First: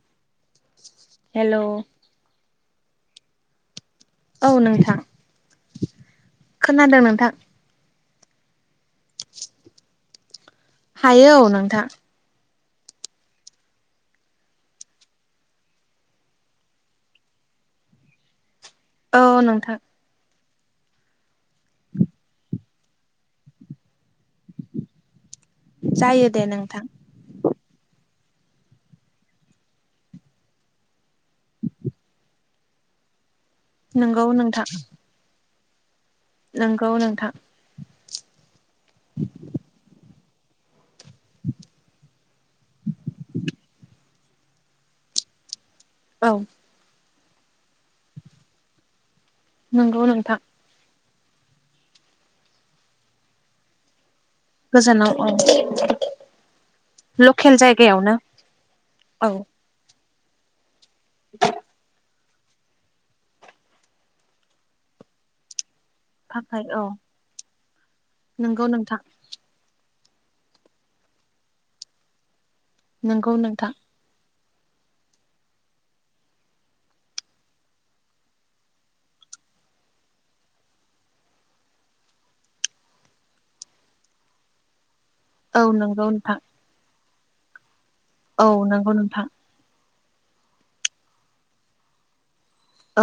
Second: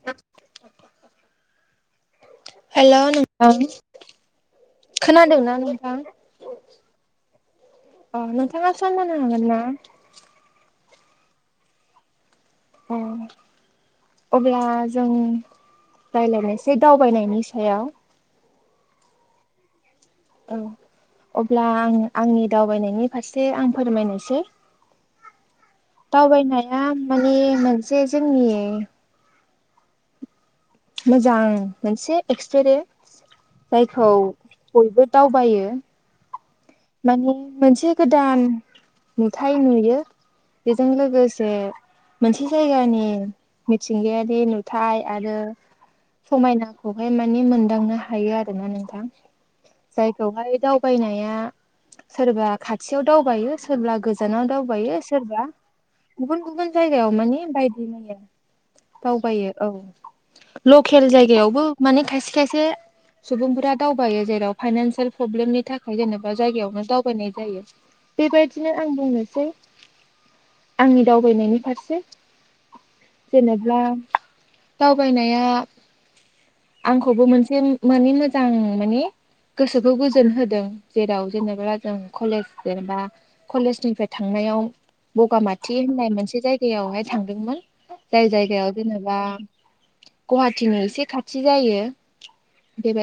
[unintelligible] हेल' hello नोंथां औ नोंथां खोनादोंना नोंथां? खोनादों नोंथां अ नोंथांङा सम होनोनो हागोन ना? हायो औ नोंथां। अह अब्ला जों रायज्लायनायसै दावबायनायनि सायाव। औ नोंथां। औ अब्ला आं आंनि दावबायनायनि फारसे आं फोरमायनोसै। जायो दे दावबायनाया नोंथां माने मोनसे जोंनि मोजां मोनसे एक्सपिरियेन्स जायखौ नोंगौ नोंथां बयबो दावबायो। नोंगौ नोंथां माने मोनसे गोदान नुथाय नुयो। बेजों लोगोसे मोनसे जायगानि मिथिंगायारि नुथाय आरो औ समायनाखौहाय माने मोनदांनो हायो आरोना नोंथां नोंगौ नोंथां जायखौहाय दाव बायनाया सोरबा खाथियाव दावबायो सोरबा गोजा नाव दावबायो गोजानाव औ सोरबा गुबुन गुबुन जायगायाव माने लकेल बायदि जायगायावनो दावबायो औ। लकेल जायगायावबो माने खायसे खायसे सुबुंफोरा दावबायो जेराव फाइनान्सियेल प्रब्लेमनि थाखाय जेनेबा थाखाय जायगायावनो औ दावबायनाय जायो नोंगौ बेबायदिनो आं नोंथां बुंङो जे आंनि दावबायनायनि फारसे नोंगौ नोंथां जेनेब्ला दावबायनाया आंखौबो मोनसे मानि मोजां माने गोसोखौ गोजोन होदों। जेराव जेनेबा जों कलेज जेनेबा कलेजनिफ्राय थांनायाव औ बगामाथि नोंगौ होननाय नोंथां मोनसे जायगायावहाय थांदोंमोन जाय औ जायगायाव नोंगौ जेनेबा नोंथां गुवाहाटिनो एसे खाथि जायो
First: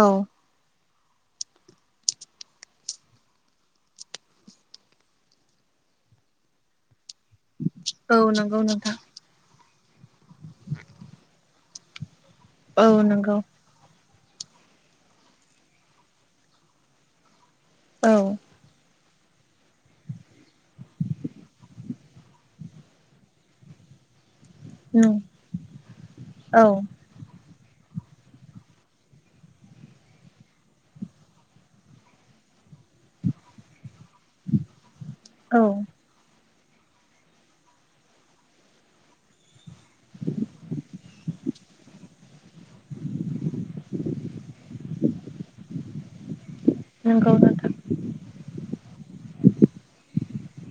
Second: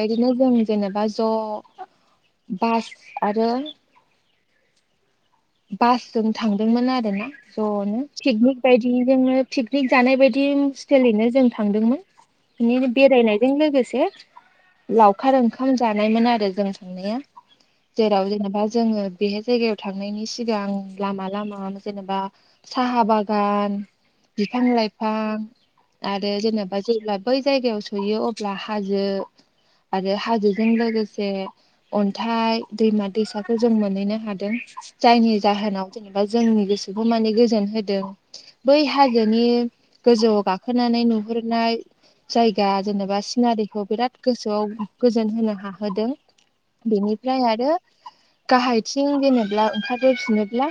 औ जों जेनेबा ज' बास आरो बासजों थांदोंमोन आरो ना ज'नो औ पिकनिक नोंगौ बायदि नोंथां जोंनो पिकनिक जानाय बायदि स्टलिनो जों थांदोंमोन। बिनि औ नोंगौ बेरायनायजों लोगोसे लावखार ओंखाम जानायमोन आरो जों बेवनो औ जेराव जेनेबा जोङो बेहाय जायगायाव थांनायनि सि गां सिगां लामा लामा जेनेबा साहा बागान बिफां नों लाइफां आरो औ जेनेबा जेब्ला बै जायगायाव सयोयो अब्ला हाजो आरो हाजोजों लोगोसे अन्थाइ दैमा दैसाखौ जों मोनहैनो हादों। जायनि औ जाहोनाव जेनेबा जोंनि गोसोखौ माने गोजोन होदों। बै हाजोनि गोजौआव गाखोनानै नुहुरनाय जायगा जेनेबा सिनारिखौ बिराद गोसोआव गोजोन होनो हाहोदों। नोंगौ बिनिफ्राय नोंथां आरो गाहायथिं जेनेा ओंखारबोफिनोब्ला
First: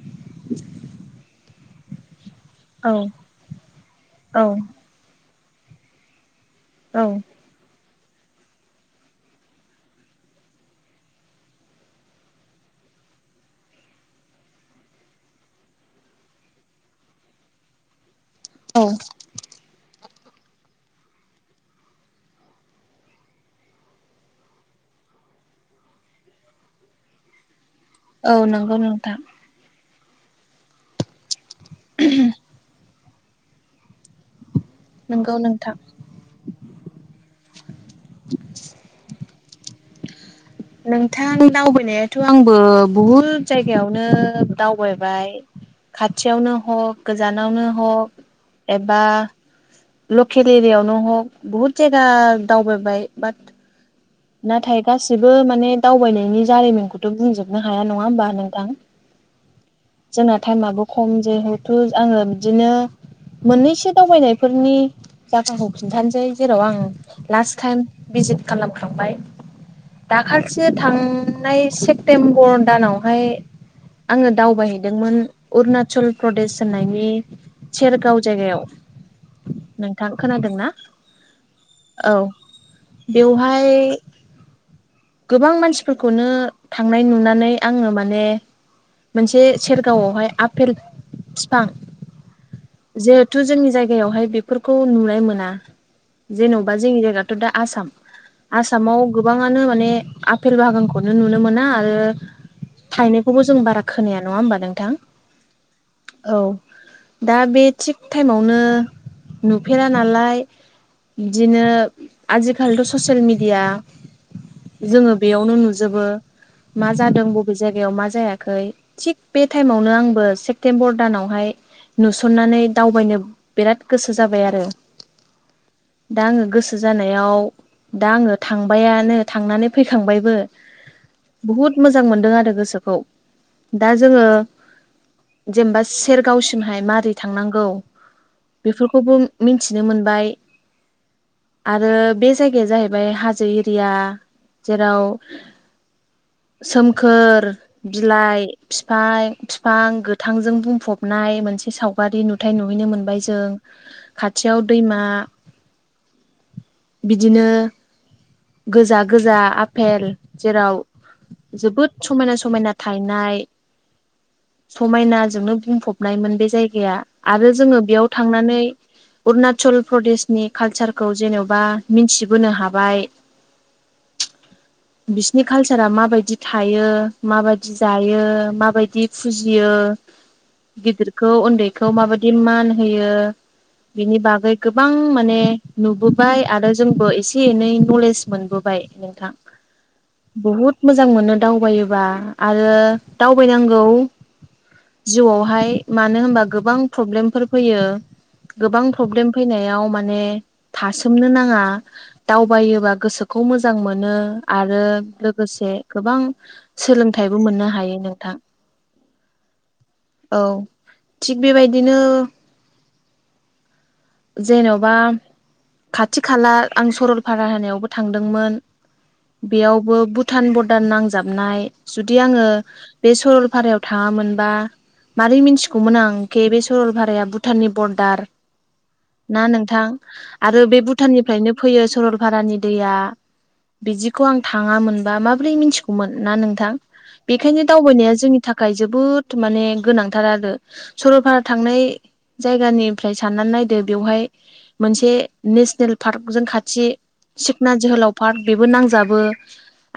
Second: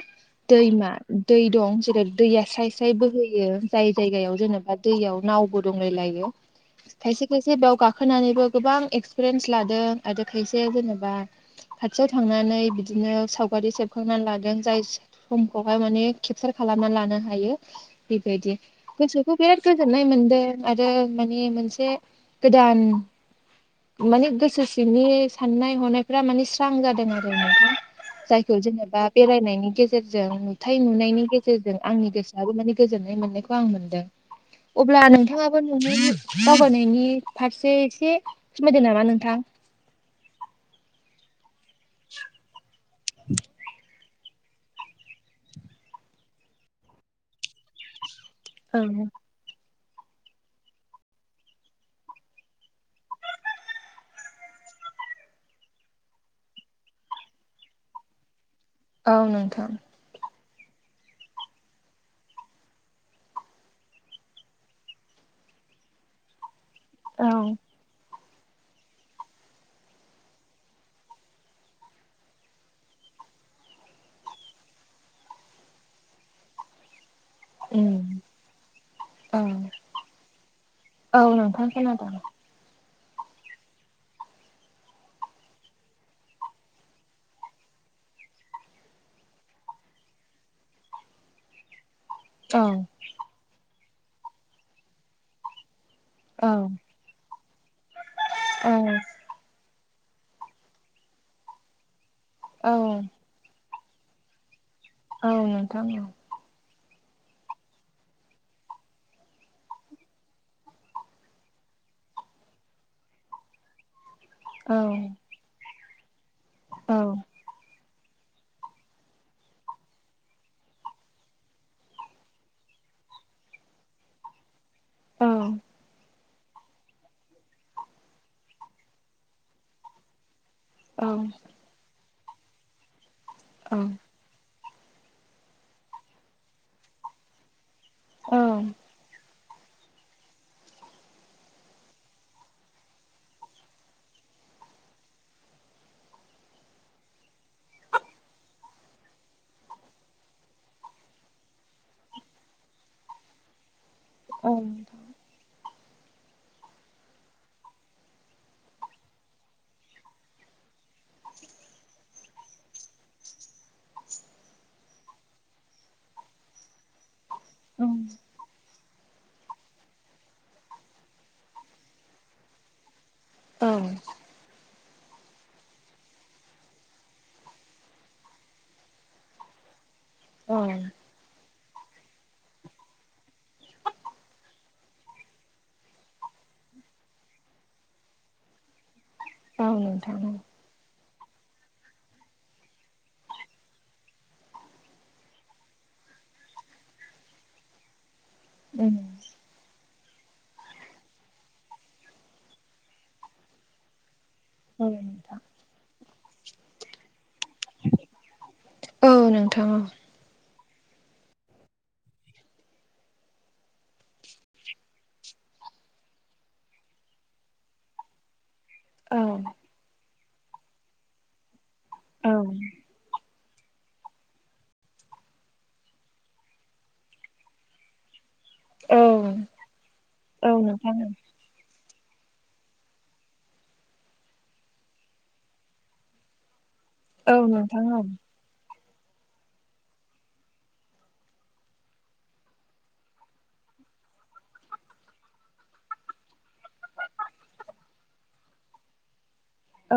दैमा दै दं जेरै दैया स्राय स्राय औ बोहोयो जाय जायगायाव औ जेनेबा दैयाव नावबो दंलायलायो औ खायसे खायसे बेयाव गा होनानैबो गोबां एक्सपिरियेन्स लादों आरो खायसे जेनेबा खाथियाव थांनानै बिदिनो सावगारि होखांना लादों जाय समखौहाय माने केपचार खालामना लानो हायो बे बायदि औ बे खौ बिराद गोजोननाय मोन्दों आरो माने मोनसे गोदान माने गोसो सिंनि साननाय हनायफ्रा माने स्रां जादों आरो औ जायखौ नोंगौ जेनेबा नोंथां बेरायनायनि गेजेर गेजेरजों नुथाय नुनायनि गेजेरजों आंनि गोसोआबो माने गोजोननाय मोननायखौ आं मोनदों अब्ला नोंगौ नोंथांङाबो नोंथां नु दावबायनायनि फारसे एसे सोमोनायदो नामा नोंथां नोंथां दावबायनायाथ' आंबो बुहुद जायगायाव नो दावबायबाय खाथियावनो हक गोजानावनो हक औ एबा लकेल एरियायावनो हग बहुद जायगा दावबायबाय बाट नाथाय गासै जेबो माने दावबायनायनि जारिमिनखौथ' बुंजोबनो हाया नङा होमबा नोंथां औ नोंथां जोंना टाइमाबो खम जिहेथु आङो बिदिनो मोननैसो दावबायनायफोरनि जाहोनखौ खिन्थानोसै जेराव आं लास्ट टाइम भिजित खालामखांबाय दाखालिसो थांनाय सेप्तेम्बर दानावहाय आङो दावबायहैदोंमोन अरुनाचल प्रदेश होननायनि उम सेरगाव जायगायाव औ नोंथां खोनादों ना औ नोंथां खोनादों औ बेवहाय गोबां मानसिफोरखौनो थांनाय नुनानै आङो माने मोनसे सेरगावआवहाय आफेल बिफां औ जिहेथु जोंनि जायगायावहाय बेफोरखौ नुनाय मोना औ जेन'बा जोंनि जायगाथ' दा आसाम औ आसामाव गोबाङानो माने आपेल बागानखौनो नुनो मोना आरो औ थायना बेखौबो जों बारा खोनाया नङा होनबा नोंथां औ नोंथां औ औ दा बे थिग टाइमावनो नुफेरा नालाय बिदिनो आजिखालिथ' ससियेल मेडिया औ जोङो बेयावनो नुजोबो मा औ जादों बबे जायगायाव मा जायाखै थिग बे टाइमावनो आंबो सेप्तेम्बर दानावहाय नुसननानै दावबायनो बिराद गोसो जाबाय आरो औ दा आङो गोसो जानायाव दा आङो थांबायानो थांनानै फैखांबायबो औ बुहुत मोजां मोनदों आरो गोसोखौ औ दा जोङो जेनेबा सेरगावसिमहाय मारै थांनांगौ बेफोरखौबो मिथिनो मोनबाय आरो बे जायगाया जाहैबाय हाजो एरिया जेराव सोमखोर बिलाइ बिफां बिफां गोथांजों बुंफबनाय मोनसे साव बारि नुथाय नुहैनो मोनबाय जों [inaudible] खाथियाव दैमा बिदिनो गोजा गोजा आफेल जेराव जोबोद समायना समायना थायनाय समायनाजोंनो बुंफबनायमोन बे जायगाया आरो जोङो बेयाव थांनानै अरुणाचल प्रदेशनि कालचारखौ जेन'बा मिथिबोनो हाबाय औ। बिसिनि कालसारा माबायदि थायो माबायदि जायो माबायदि फुजियो। औ गिदिरखौ उन्दैखौ माबायदि मान होयो। बेनि बागै गोबां माने नुबोबाय आरो जोंबो एसे एनै नलेज मोनबोबायो नोंथां औ नोंथां औ बुहुद मोजां मोनो दावबायोबा आरो दावबायनांगौ। जिउआवहाय मानो होनबा गोबां प्रब्लेमफोर फैयो गोबां उम प्रब्लेमा फैनायाव माने थासोमनो नाङा दावबायोबा गोसोखौ मोजां। मोजां मोनो आरो औ नोंथां लोगोसे गोबां सोलोंथाइबो मोननो हायो नोंथां। औ नोंथां औ। औ थिग बेबादिनो जेने'बा खाथि खाला आं सरलपारा होनायावबो थांदोंमोन बेयावबो भुटान बरडार नांजाबनाय जुदि औ आङो बे सरलपारायाव थाङामोनबो मारै मिथिगौमोन आं केे बे सरल भाराया भुटाननि बरडारो औ ना नोंथां औ आरो बे नोंथां भुटाननिफ्रायनो फैयो सरलपारानि दैयाबो बिदिखौ आं थाङामोनबा माबोरै मिथिगौमोन ना नोंथां औ बेखायनो नोंथां दावबायनाया जोंनिआ थाखाय जोबोद माने गोनांथार आरो सरलपारा थांनाय जायगानिफ्राय साननानै नायदो बेवहायो मोनसे नेसनेल पार्क जों खाथि सिखना जोहोलावा पार्क बेबो नांजाबो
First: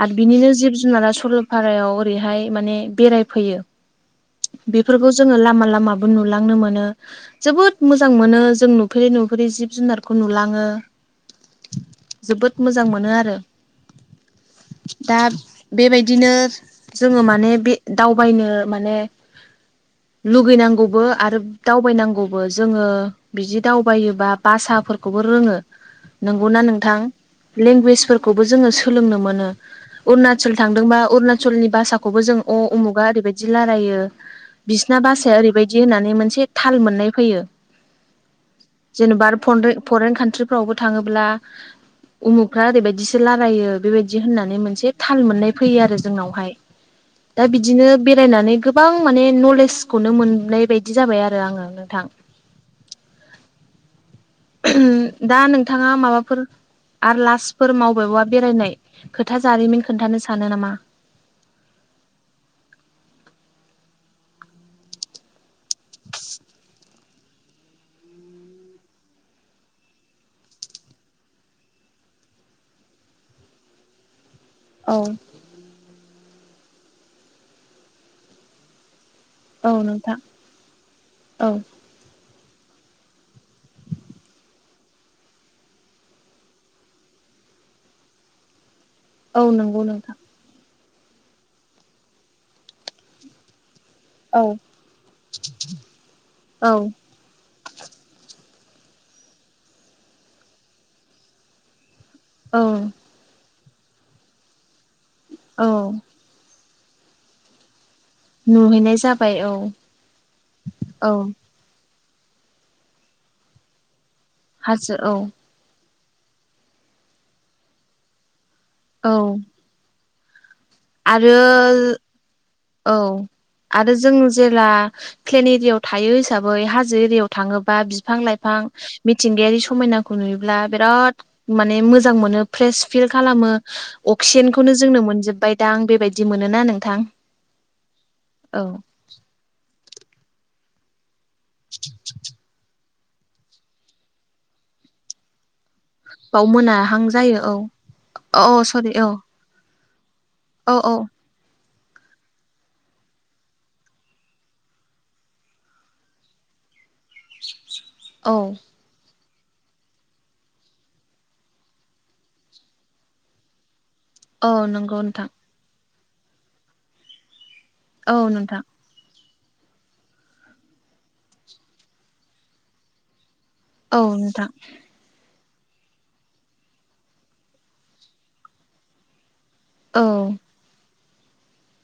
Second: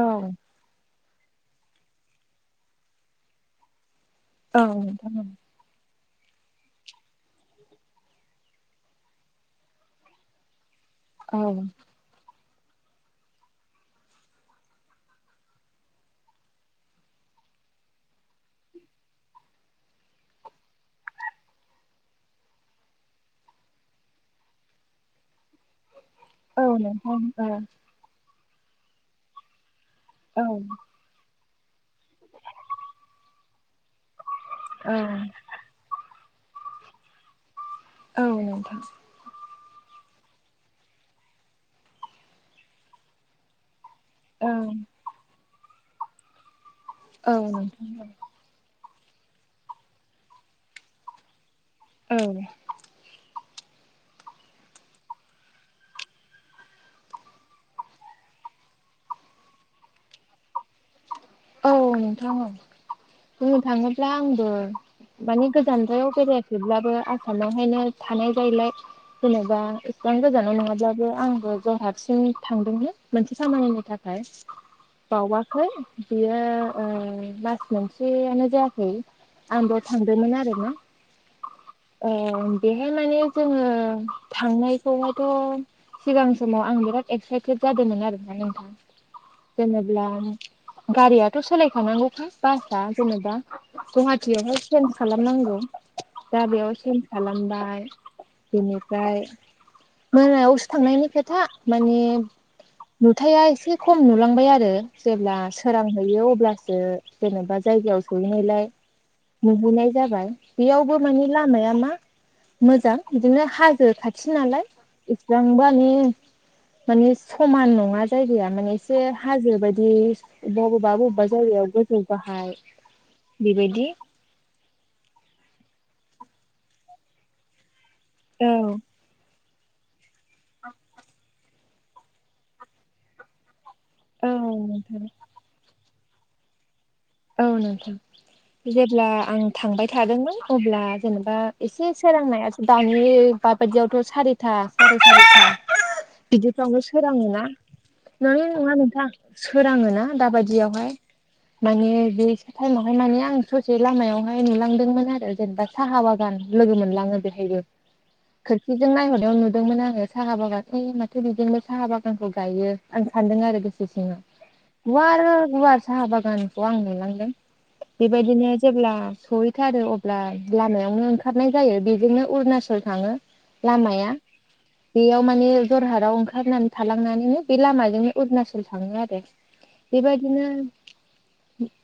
औ आरो बिनिनो जिब जुनारा सल' पारायाव ओरैहाय माने बेराय फैयो औ बेफोरखौ नोंथां जोङो लामा लामा। नुलांनो मोनो। जोबोद मोजां मोनो जों नुफेरै नुफेरै जिब जुनारखौ नुलाङोबा औ। जोबोद मोजां मोनो आरो दा बेबादिनो जोङो माने बे दावबायनो माने लुगैनांगौबो आरो दावबायनांगौबो जोङो बिदि दावबायोबा भासाफोरखौबो रोङोबो नंगौना औ नोंथां औ लेंगुवेजफोरखौबो जोङो सोलोंनो मोनो औ अरुणाचल थांदोंबो अरुणाचलनि भासाखौबो जों अ उमुगा ओरैबायदि रायलायो औ बिसिना भाषाया ओरैबादि बिदि होननानै मोनसे थाल मोननाय फैयो। औ नोंथां। जेनेबा आरो फरेन कान्ट्रिफ्रावबो थाङोब्ला। उमुखफ्रा ओरैबायदिसो रायलायो बेबायदि औ होननानै मोनसे थाल मोननाय फैयो आरो जोंनावहायो औ दा बिदिनो बेरायनानै गोबां गोबां माने नलेजखौनो मोननाय बायदि जाबाय आरो आङो नोंथां। औ। दा नोंथाङा माबाफोरो आरो लास्फोर मावबेबा बेरायनाय खोथा जारिमिन खोन्थानो सानो नामा? औ नोंथां बुंनो थाङोब्ला आंबो माने जानद्रायाव बेरायाखैब्लाबो आसामावहायनो थानाय जायैलायो जेनेबा इसेबां गोजानाव नङाब्लाबो आंबो जरहातसिम थांदोंमोन मोनसे खामानिनि थाखाय। ओमफ्राय औ बावाखै। बियो मास मोनसेयानो जायाखै। आं औ बेयाव नोंथां थांदोंमोन आरोना। औ बेहाय माने जोङो थांनायखौहायथ'नो सिगां समाव आं बिराद एक्साइटेड जादोंमोन आरोना नोंथां। औ नंगौ जेनेब्ला नोंथां। गारियाथ' सोलायखानांगौखा बासआ जेनेबा गहा टियावहाय औ बेवहाय सेन्ज खालामनांगौ दा बेयाव औ सेनस खालामबाय बेनिफ्राय मोनायावसो थांनायनि खोथा माने औ नुथाया एसे खम नुलांबाय आरो जेब्ला औ सोरांहैयो अब्ला सो जेनेबा जायगायाव सहैनायलाय नुहैनाय जाबाय औ नुहैनाय जाबाय बेयावबो औ मानि लामाया मा मोजां बिदिनो हाजो खाथि नालाय हाजो औ इसिबां मानि माने समान नङा जायगाया माने एसे औ हाजो बायदि अबबा अब बा जायगायाव आरो गोजौ गाहाय औ बेबायदि आरो जों जेला प्लेन एरियाव थायो हिसाबै हाजो एरियाव थाङोबा बिफां औ लाइफां मिथिंगायारि समायना नुयोब्ला बिराद माने मोजां मोनो फ्रेस फिल खालामो औ अक्सिजेनखौनो जोंनो नोंथां मोनजोबबाय दां आं बेबायदि मोनो ना नोंथां औ नोंथां औ जेब्ला आं थांबाय थादोंमोन अब्ला जेनेबा एसे सोरांनाय दानि बाबायदियावथ' सारि था फरायसालि बाव बिदिफ्रावनो मोनाहां सोरांडो जायो ना औ अ नोंगौ ना औ नङा सरि नोंथां औ सोराङोना औ दाबायदियावहाय औ माने बे टाइमावहाय मानि आं ससे लामायावहाय नुलांदोंमोन आरो जेनेबा साहा बागान लोगो मोनलाङो बेहायबो औ खोरखि जों नायहरनायाव नुदोंमोन आङो साहा बागान ओइ माथो बिदिनोबो साहा बागानखौ गायो आं सानदों आरो गोसो सिङाव औ नंगौ गुवार नोंथां गुवार साहा बागानखौ आं नुलांदों औ बेबायदिनो नोंथां जेब्ला सहैथारो ब्ला लामायावनो ओंखारनाय जायो बेजोंनो अरुनाचल थाङो औ लामाया नोंथां बेयाव माने जरहाटाव ओंखारनानै थालांनानैनो बे लामाजोंनो अरुणाचल थाङो आरो औ बेबायदिनो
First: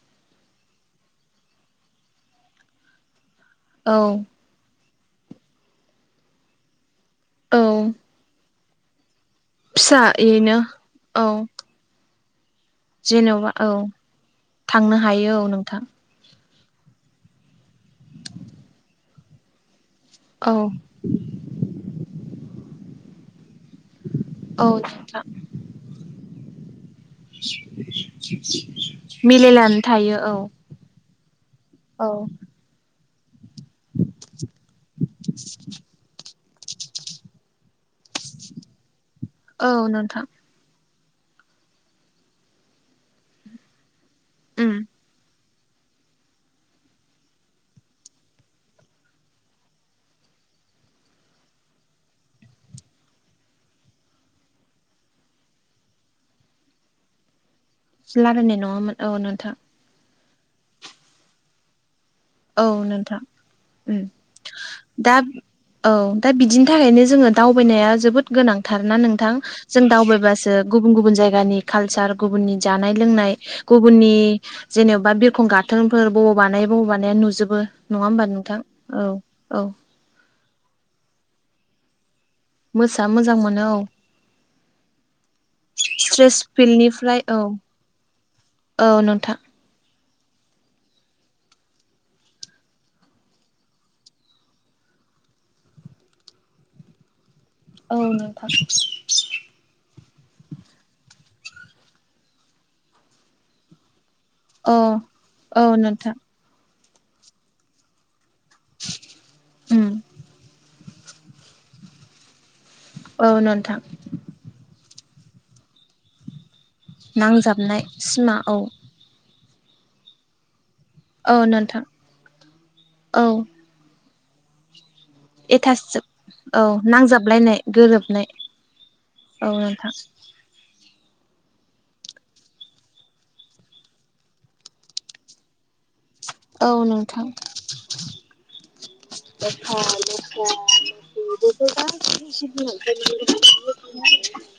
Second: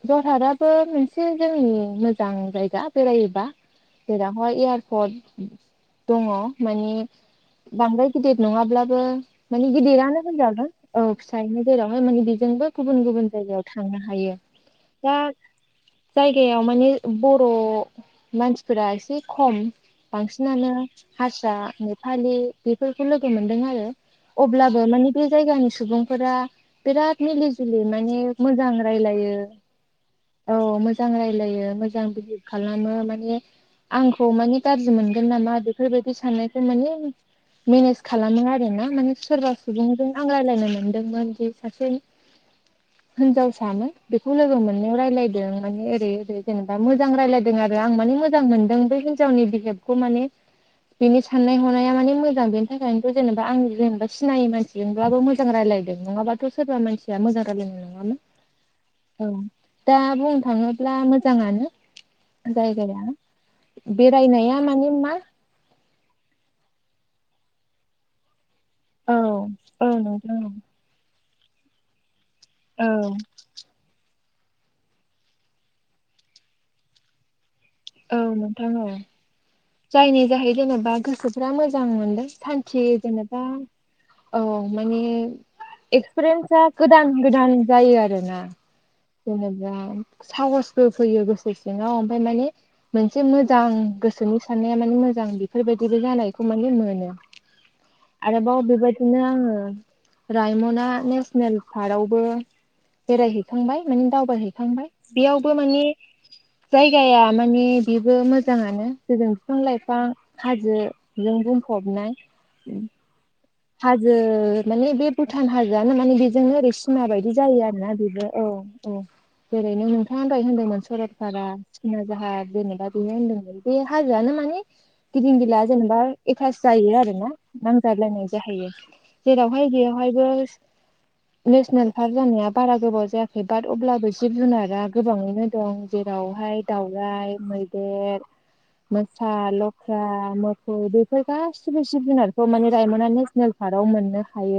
जरहाटाबो मोनसे जोंनि मोजां जायगा बेरायहैबा औ जेराव अ एयारपर्ट दङ माने औ बांद्राय गिदिर नङाब्लाबो माने गिदिरानो फिसायैनो होनजागोन औ फिसायैनो जेरावहाय माने बेजोंबो गुबुन गुबुन जेन'बा जायगायाव औ थांनो हायो थांनो दा हायो औ नोंथां जायगायाव माने बर' मानसिफोरा एसे खम औ बांसिनानो हारसा नेपालि बेफोरखौ लोगो मोनदों आरो औ अब्लाबो मानि नोंथां बे जायगानि सुबुंफोरा बिराद मिलि जुलि माने मोजां रायलायो मिलायनानै थायो औ मोजां रायलायो मोजां बिदि खालामो माने आंखौ मानि गाज्रि मोनगोन नामा बेफोरबायदि साननायखौ माने मेनेज खालामो आरो ना माने सोरबा औ सुबुंजों नोंथां आं रायलायनो मोन मोन जों सासे हिनजावसामोन बेखौ लोगो उम मोननायाव रायजलायदों माने ओरै ओरै जेनेबा मोजां रायजलायदों आरो आं माने मोजां मोनदों बे हिजावनि बिहेबखौ माने बेनि साननाय हनाया मानि मोजां बेनि थाखायनोथ' जेनेबा आं जेनेबा सिनायै मानसि जोंब्लाबो मोजां रायलायदों नङाबाथ' सोरबा मानसिया मोजां रायलायनाय नङा रायलायनाय नङामोन औ नोंथां दा बुंनो थाङोब्ला मोजाङानो औ जायगाया नोंथां उम बेरायनाया माने दा मा औ दा बिदिनि थाखायनो जोङो दावबायनाया जोबोद गोनां थारना औ नोंथां जों औ नोंथां औ दावबायबासो गुबुन गुबुन जायगानि कालचार गुबुननि औ जानाय लोंनाय गुबुननि जेन'बा बिरखं गाथोनफोर बबाव बानाय बबाव बानाय माने नुजोबो औ नोंथां औ औ जायनि जाहै जेनेबा गोसोफ्रा मोजां मोनदों सान मोसा मोजां जेनेबा मोनो औ औ माने स्ट्रेस एक्सपिरियेन्सा गोदान फिल्डनिफ्राय औ गोदान जायो आरोना औ नोंथां दा साहसबो फैयो गोसो सिङाव ओमफ्राय मानि मोनसे मोजां गोसोनि साननाया माने मोजां बेफोरबायदिबो जानायखौ माने नुनो मोनो। औ नोंथां आरोबाव बेबायदिनो आङो रायमना नेसनेल पार्कआवबो बेरायहैखांबाय माने औ दावबायहैखांबाय बेयावबो औ माने नोंथां जायगाया माने बेबो मोजाङानो जेरै बिफां उम लाइफां हाजो जों बुंफबनाय औ नोंथां जो माने बे भुटान हाजोआनो माने बेजोंनो ओरै सिमा बायदि जायो आरो नांजाबनाय ना बेबो सिमा औ अ जेरैनो नोंथां दहाय होनदोंमोन औ सरलपारा नोंथां सिना जाहार जेनेबा बेनो औ होनदोंमोन। बे हाजोआनो माने गिदिं गिला जेनेबा एथासजोब एभास औ जायो आरो ना नांजाबलायनाय गोरोबनाय नांजाबलायनाय। जाहैयो औ जेरावहाय नोंथां बेयावहायबो नेसनेल पार्क जानाया बारा गोबाव जायाखै बाट अब्लाबो जिब जुनारा गोबाङैनो दं। जेराव ओमफाय औ नोंथां दाउराइ मैदेर मोसा लख्रा मोफौ बेफोर गासिबो जिब जुनारखौ माने रायमना नेसनेल पार्क आव मोननो हायो।